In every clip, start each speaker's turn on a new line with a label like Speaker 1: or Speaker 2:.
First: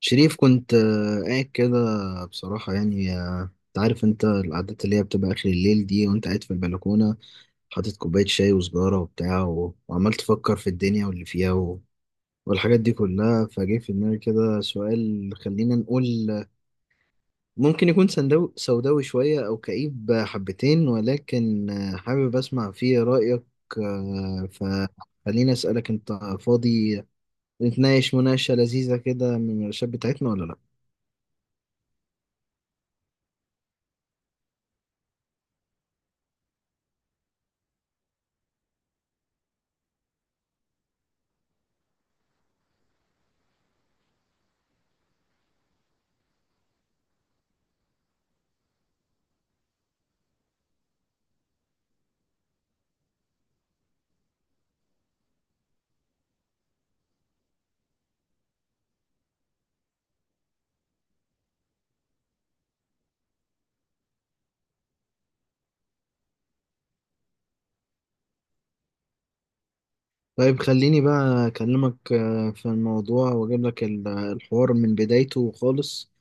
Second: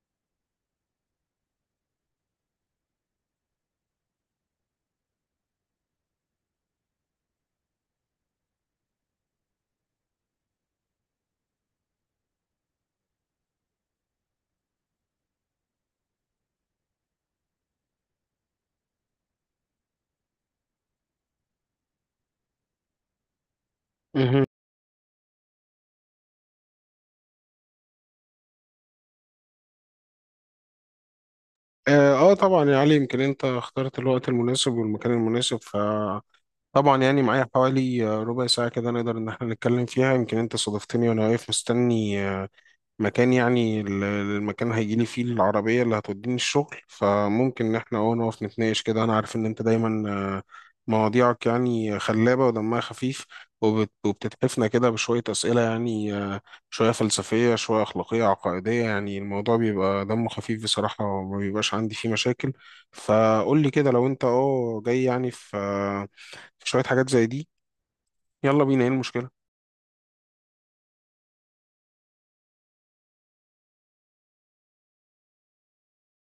Speaker 1: شريف كنت قاعد كده. بصراحة انت عارف، انت القعدات اللي هي بتبقى آخر الليل دي وانت قاعد في البلكونة، حاطط كوباية شاي وسجارة وبتاع وعمال تفكر في الدنيا واللي فيها والحاجات دي كلها. فجه في دماغي كده سؤال، خلينا نقول ممكن يكون سوداوي شوية أو كئيب حبتين، ولكن حابب أسمع فيه رأيك.
Speaker 2: مهم.
Speaker 1: آه، فخليني أسألك، انت فاضي نتناقش مناقشة لذيذة كده من الشاب بتاعتنا ولا لأ؟
Speaker 2: طبعا يا علي، يمكن انت اخترت الوقت المناسب والمكان المناسب، فطبعا يعني معايا حوالي ربع ساعة كده نقدر ان احنا نتكلم فيها. يمكن انت صادفتني وانا واقف مستني مكان، يعني المكان هيجي لي فيه العربية اللي هتوديني الشغل، فممكن إن إحنا نقف نتناقش كده. أنا عارف إن أنت دايما آه، مواضيعك يعني خلابة ودمها خفيف، وبتتحفنا كده بشوية أسئلة، يعني شوية فلسفية شوية أخلاقية عقائدية. يعني الموضوع بيبقى دمه خفيف بصراحة، وما بيبقاش عندي فيه مشاكل. فقول لي كده، لو أنت جاي يعني في في شوية حاجات زي دي، يلا بينا. إيه
Speaker 1: طيب خليني بقى أكلمك في الموضوع وأجيب لك الحوار من بدايته خالص.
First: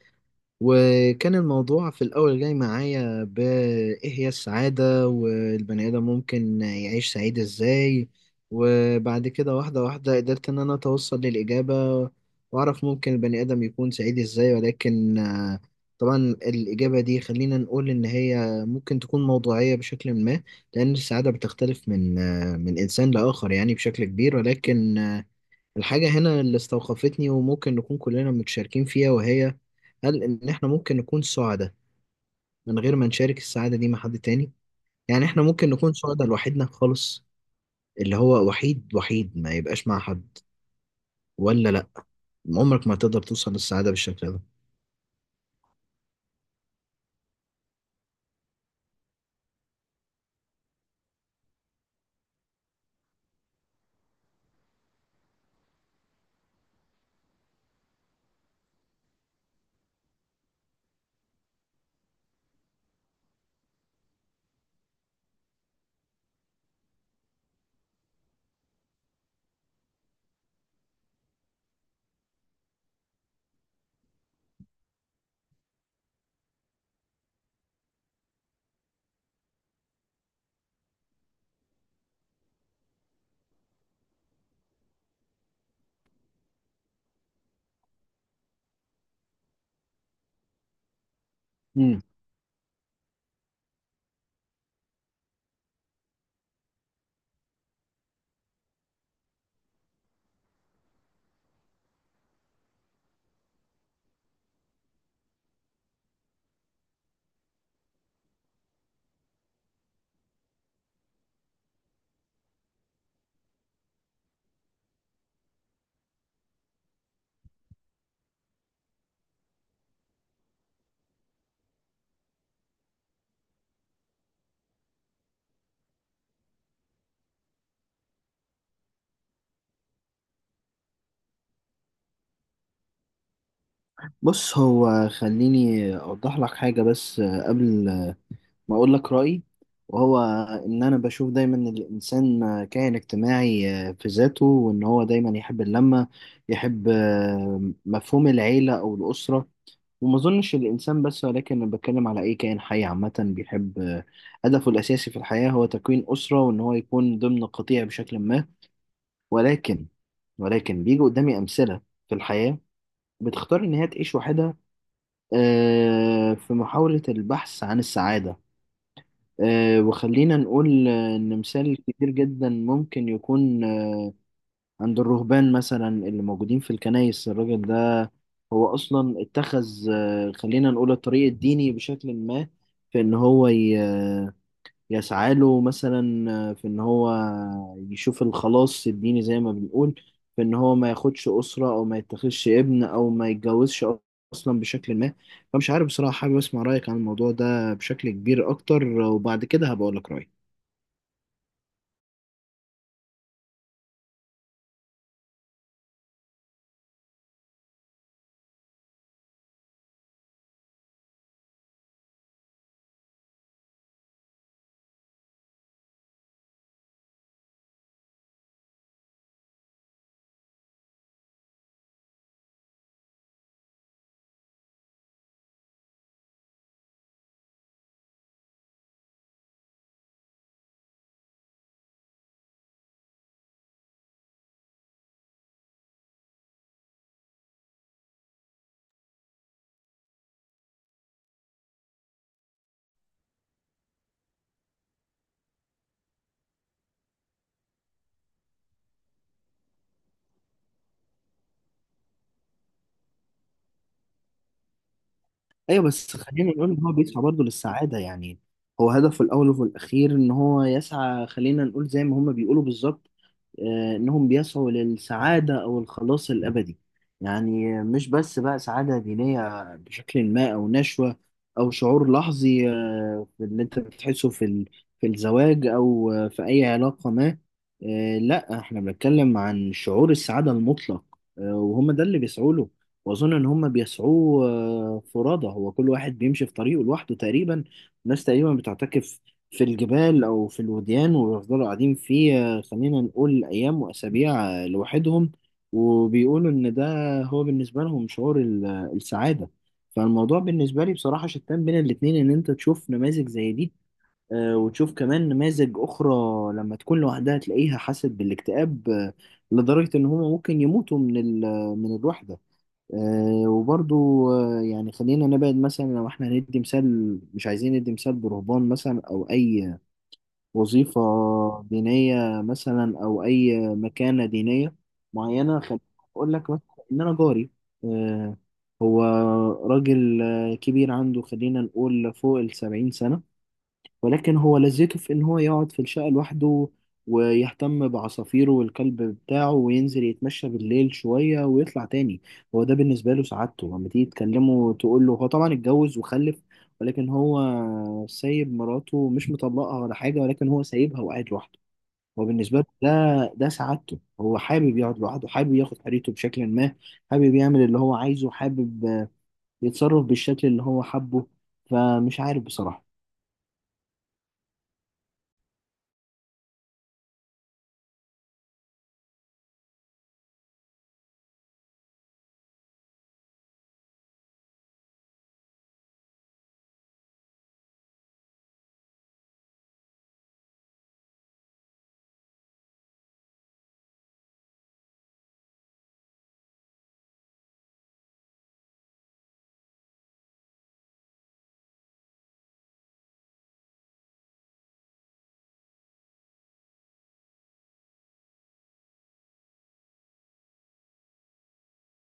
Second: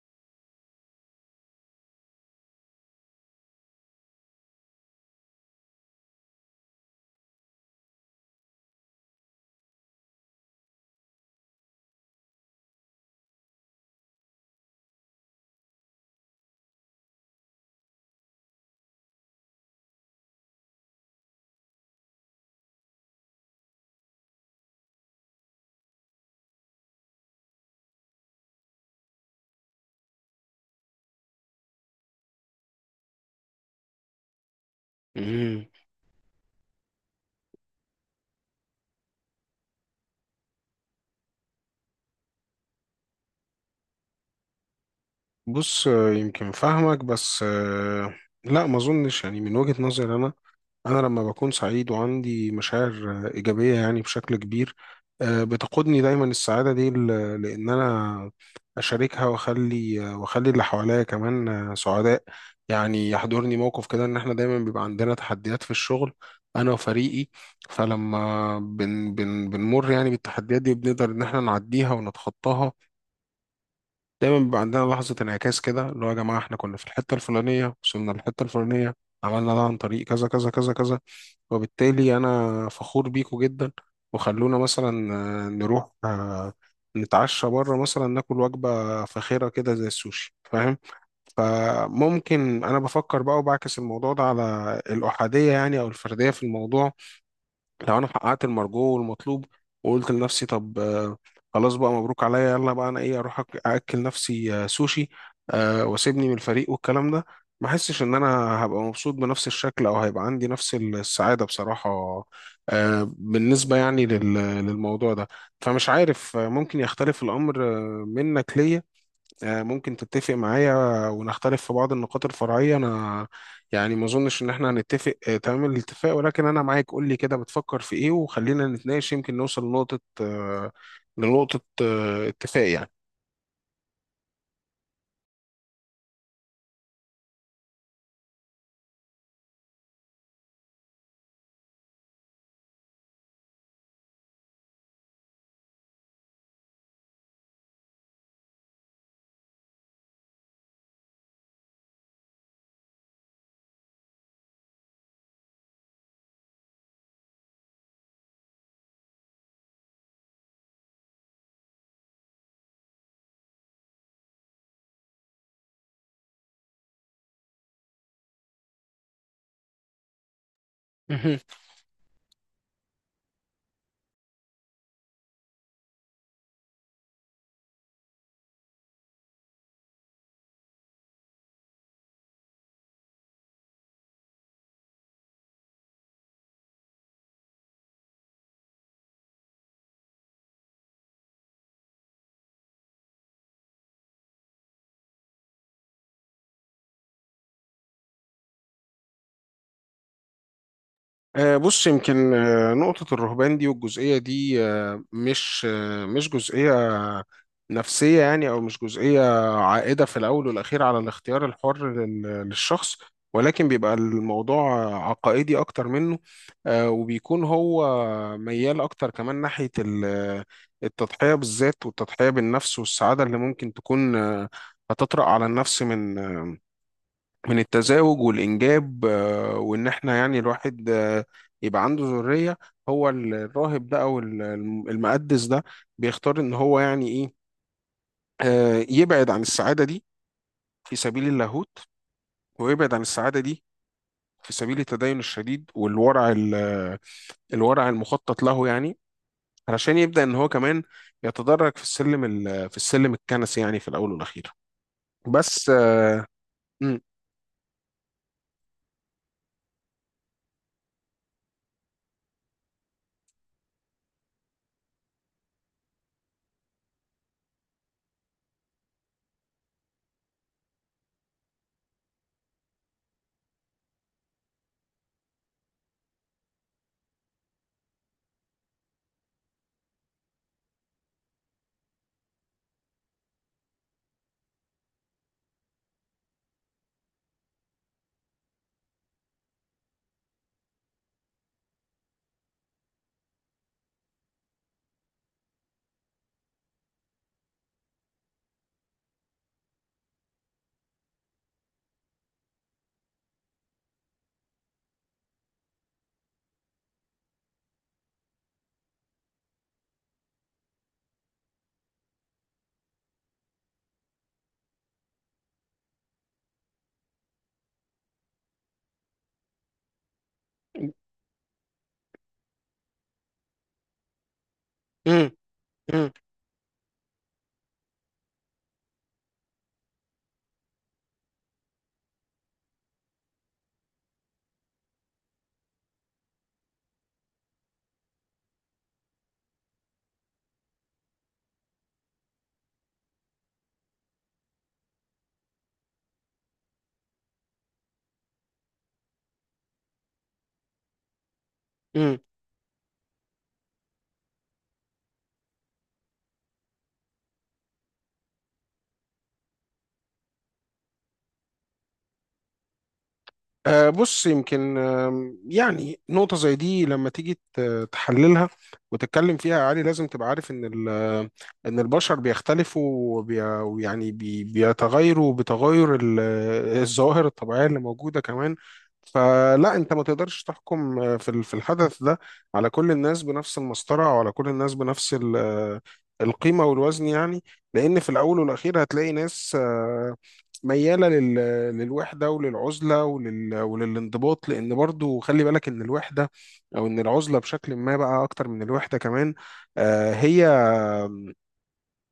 Speaker 1: وكان الموضوع في الأول جاي معايا بإيه هي السعادة، والبني آدم ممكن يعيش سعيد إزاي. وبعد كده واحدة واحدة قدرت إن أنا أتوصل للإجابة وأعرف ممكن البني آدم يكون سعيد إزاي. ولكن طبعا الإجابة دي خلينا نقول إن هي ممكن تكون موضوعية بشكل ما، لأن السعادة بتختلف من من إنسان لآخر يعني بشكل كبير. ولكن الحاجة هنا اللي استوقفتني وممكن نكون كلنا متشاركين فيها، وهي هل إن إحنا ممكن نكون سعداء من غير ما نشارك السعادة دي مع حد تاني؟ يعني إحنا
Speaker 2: المشكلة؟
Speaker 1: ممكن نكون سعداء لوحدنا خالص، اللي هو وحيد وحيد ما يبقاش مع حد، ولا لأ؟ عمرك ما تقدر توصل للسعادة بالشكل ده.
Speaker 2: بص، يمكن فاهمك، بس لا ما اظنش. يعني من وجهة نظري انا، انا لما بكون سعيد وعندي مشاعر ايجابية يعني بشكل كبير، بتقودني دايما السعادة دي لان انا اشاركها واخلي واخلي اللي حواليا كمان سعداء. يعني يحضرني موقف كده، ان احنا دايما بيبقى عندنا تحديات في الشغل، انا وفريقي، فلما بن بن بنمر يعني بالتحديات دي، بنقدر ان احنا نعديها ونتخطاها. دايما بيبقى عندنا لحظة انعكاس كده، اللي هو يا جماعة احنا كنا في الحتة الفلانية وصلنا للحتة الفلانية، عملنا ده عن طريق كذا كذا كذا كذا، وبالتالي أنا فخور بيكو جدا، وخلونا مثلا نروح نتعشى بره مثلا، ناكل وجبة فاخرة كده زي السوشي، فاهم؟
Speaker 1: مم.
Speaker 2: فممكن أنا بفكر بقى وبعكس الموضوع ده على الأحادية، يعني أو الفردية في الموضوع. لو انا حققت المرجو والمطلوب وقلت لنفسي طب خلاص بقى مبروك عليا، يلا بقى انا ايه، اروح اكل نفسي سوشي واسيبني من الفريق والكلام ده، ما احسش ان انا هبقى مبسوط بنفس الشكل، او هيبقى عندي نفس السعادة بصراحة بالنسبة يعني للموضوع ده. فمش عارف، ممكن يختلف الامر منك ليا، ممكن تتفق معايا ونختلف في بعض النقاط الفرعية. أنا يعني ما أظنش إن إحنا هنتفق تمام الاتفاق، ولكن أنا معاك، قول لي كده بتفكر في إيه وخلينا نتناقش، يمكن نوصل لنقطة اتفاق.
Speaker 1: بص، هو خليني أوضح لك حاجة بس قبل ما اقول لك رايي. وهو ان انا بشوف دايما إن الانسان كائن اجتماعي في ذاته، وان هو دايما يحب اللمه، يحب مفهوم العيله او الاسره. وما اظنش الانسان بس، ولكن انا بتكلم على اي كائن حي عامه، بيحب هدفه الاساسي في الحياه هو تكوين اسره وان هو يكون ضمن قطيع بشكل ما. ولكن ولكن بيجي قدامي امثله في الحياه بتختار ان هي تعيش وحدها في محاوله البحث عن السعاده. وخلينا نقول
Speaker 2: يعني
Speaker 1: إن مثال كتير جدا ممكن يكون عند الرهبان مثلا اللي موجودين في الكنائس. الراجل ده هو أصلا اتخذ خلينا نقول الطريق الديني بشكل ما، في إن هو يسعى له مثلا في إن هو يشوف الخلاص الديني زي ما بنقول، في إن هو ما ياخدش أسرة أو ما يتخذش ابن أو ما يتجوزش أصلا بشكل ما. فمش عارف بصراحة، حابب أسمع رأيك عن الموضوع ده بشكل كبير أكتر، وبعد كده هبقول لك رأيي.
Speaker 2: بص، يمكن نقطة الرهبان دي والجزئية دي مش جزئية نفسية، يعني أو مش جزئية عائدة في الأول والأخير على الاختيار الحر للشخص، ولكن بيبقى الموضوع عقائدي أكتر منه. وبيكون هو ميال أكتر كمان ناحية التضحية بالذات والتضحية بالنفس، والسعادة اللي ممكن تكون هتطرأ على النفس من التزاوج والإنجاب. وإن إحنا يعني الواحد يبقى عنده ذرية. هو الراهب ده أو المقدس ده بيختار إن هو يعني إيه، يبعد عن السعادة دي في سبيل اللاهوت، ويبعد عن السعادة دي في سبيل التدين الشديد والورع الورع المخطط له، يعني علشان يبدأ إن هو كمان يتدرج في السلم في السلم الكنسي، يعني في الأول والأخير. بس
Speaker 1: ايوه بس خلينا نقول ان هو
Speaker 2: م-
Speaker 1: بيسعى برضه للسعاده يعني، هو هدفه الاول وفي الاخير ان هو يسعى، خلينا نقول زي ما هما بيقولوا بالظبط إنهم بيسعوا للسعادة أو الخلاص الأبدي. يعني مش بس بقى سعادة دينية بشكل ما أو نشوة أو شعور لحظي في اللي أنت بتحسه في في الزواج أو في أي علاقة ما. لا، إحنا بنتكلم عن شعور السعادة المطلق. وهم ده اللي بيسعوا له. وأظن إن هم بيسعوه فرادى، هو كل واحد بيمشي في طريقه لوحده تقريبا. الناس تقريبا بتعتكف في الجبال أو في الوديان ويفضلوا قاعدين فيه خلينا نقول أيام وأسابيع لوحدهم. وبيقولوا إن ده هو بالنسبة لهم شعور السعادة. فالموضوع بالنسبة لي بصراحة شتان بين الاتنين، إن أنت تشوف نماذج زي دي وتشوف كمان نماذج أخرى لما تكون لوحدها تلاقيها حاسة بالاكتئاب لدرجة إن هما ممكن يموتوا من من الوحدة. وبرضو يعني خلينا نبعد مثلا، لو احنا هندي مثال، مش عايزين ندي مثال برهبان مثلا او اي وظيفة دينية مثلا أو أي مكانة دينية
Speaker 2: م-
Speaker 1: معينة. خليني
Speaker 2: م-
Speaker 1: أقول لك مثلا إن أنا جاري آه، هو راجل كبير عنده، خلينا نقول فوق السبعين سنة. ولكن هو لذته في إن هو يقعد في الشقة لوحده ويهتم بعصافيره والكلب بتاعه، وينزل يتمشى بالليل شوية ويطلع تاني. هو ده بالنسبة له سعادته. لما تيجي تكلمه تقول له، هو طبعا اتجوز وخلف، ولكن هو سايب مراته، مش مطلقها ولا حاجة، ولكن هو سايبها وقاعد لوحده.
Speaker 2: م-
Speaker 1: هو بالنسبة له ده سعادته. هو حابب يقعد لوحده، حابب ياخد حريته بشكل ما، حابب يعمل اللي هو عايزه، حابب يتصرف بالشكل اللي هو حبه. فمش عارف بصراحة.
Speaker 2: بص، يمكن يعني نقطة زي دي لما تيجي تحللها وتتكلم فيها يا علي، لازم تبقى عارف إن إن البشر بيختلفوا بيتغيروا بتغير الظواهر الطبيعية اللي موجودة كمان. فلا أنت ما تقدرش تحكم في في الحدث ده على كل الناس بنفس المسطرة، وعلى كل الناس بنفس القيمة والوزن يعني. لأن في الأول والأخير هتلاقي ناس ميالة للوحدة وللعزلة وللانضباط، لأن برضو خلي بالك إن الوحدة أو إن العزلة بشكل ما بقى، أكتر من الوحدة كمان، هي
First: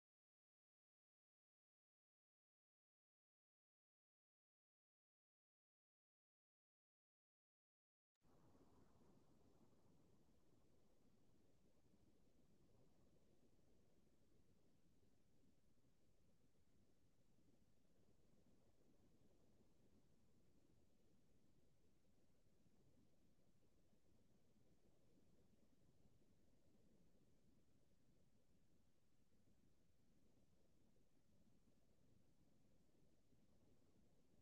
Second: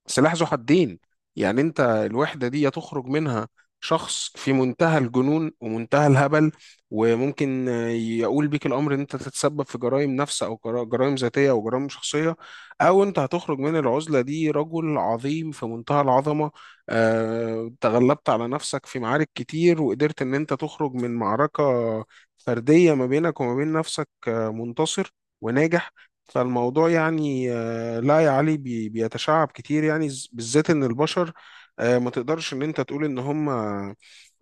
Speaker 2: سلاح ذو حدين. يعني انت الوحدة دي تخرج منها شخص في منتهى الجنون ومنتهى الهبل، وممكن يقول بيك الامر ان انت تتسبب في جرائم نفس او جرائم ذاتية او جرائم شخصية، او انت هتخرج من العزلة دي رجل عظيم في منتهى العظمة، تغلبت على نفسك في معارك كتير وقدرت ان انت تخرج من معركة فردية ما بينك وما بين نفسك منتصر وناجح. فالموضوع يعني لا يا علي، بيتشعب كتير، يعني بالذات ان البشر ما تقدرش ان انت تقول ان هم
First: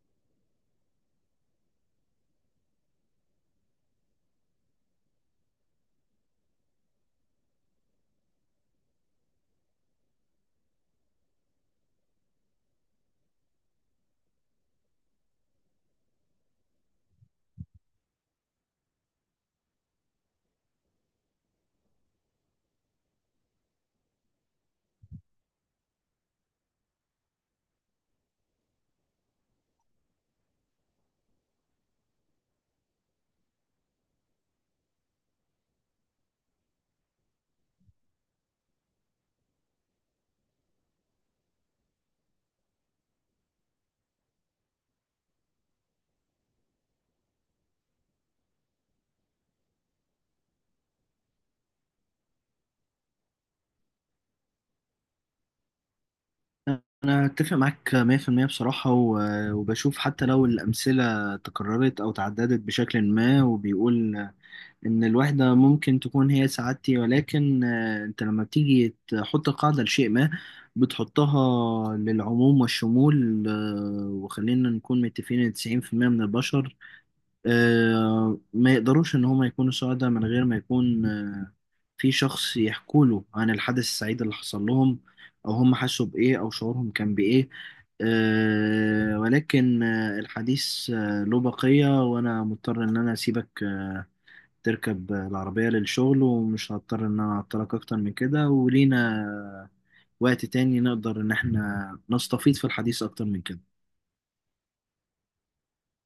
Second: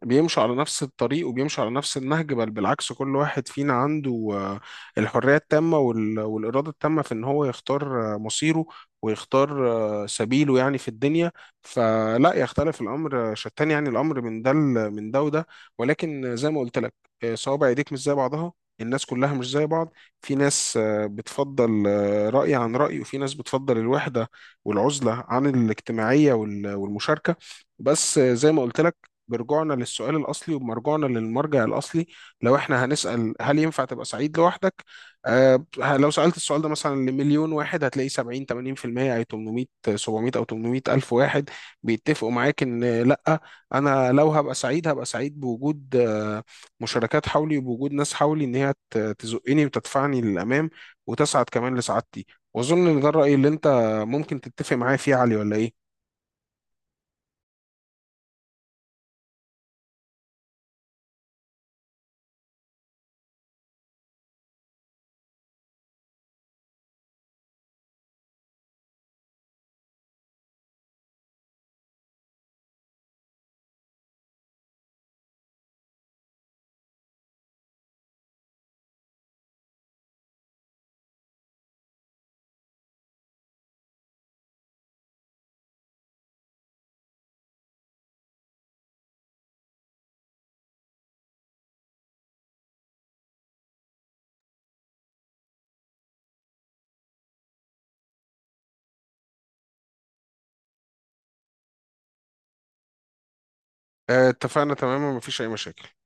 Speaker 2: بيمشوا على نفس الطريق وبيمشوا على نفس النهج، بل بالعكس، كل واحد فينا عنده الحرية التامة والإرادة التامة في ان هو يختار مصيره ويختار سبيله يعني في الدنيا. فلا يختلف الأمر، شتان يعني الأمر من ده من ده وده. ولكن زي ما قلت لك صوابع ايديك مش زي بعضها، الناس كلها مش زي بعض. في ناس بتفضل رأي عن رأي، وفي ناس بتفضل الوحدة والعزلة عن الاجتماعية والمشاركة. بس زي ما قلت لك، برجوعنا للسؤال الأصلي وبمرجوعنا للمرجع الأصلي، لو احنا هنسأل هل ينفع تبقى سعيد لوحدك؟ لو سألت السؤال ده مثلا لمليون واحد، هتلاقي 70 80% أي 800 700 أو 800 ألف واحد بيتفقوا معاك إن لأ، أنا لو هبقى سعيد هبقى سعيد بوجود مشاركات حولي وبوجود ناس حولي ان هي تزقني وتدفعني للامام وتسعد كمان لسعادتي. واظن ان ده الراي اللي انت ممكن تتفق معايا فيه يا علي، ولا ايه؟
Speaker 1: أنا أتفق معاك 100% بصراحة، وبشوف حتى لو الأمثلة تكررت أو تعددت بشكل ما وبيقول إن الوحدة ممكن تكون هي سعادتي، ولكن أنت لما بتيجي تحط قاعدة لشيء ما بتحطها للعموم والشمول. وخلينا نكون متفقين إن 90% من البشر ما يقدروش إن هما يكونوا سعداء من غير ما يكون في شخص يحكوا له عن الحدث السعيد اللي حصل لهم، او هم حسوا بايه او شعورهم كان بايه. أه، ولكن الحديث له بقية، وانا مضطر ان انا اسيبك تركب العربية للشغل، ومش هضطر ان انا اعطلك اكتر من كده. ولينا وقت تاني نقدر ان احنا نستفيد في الحديث اكتر من كده.
Speaker 2: اتفقنا تماما، مفيش اي مشاكل.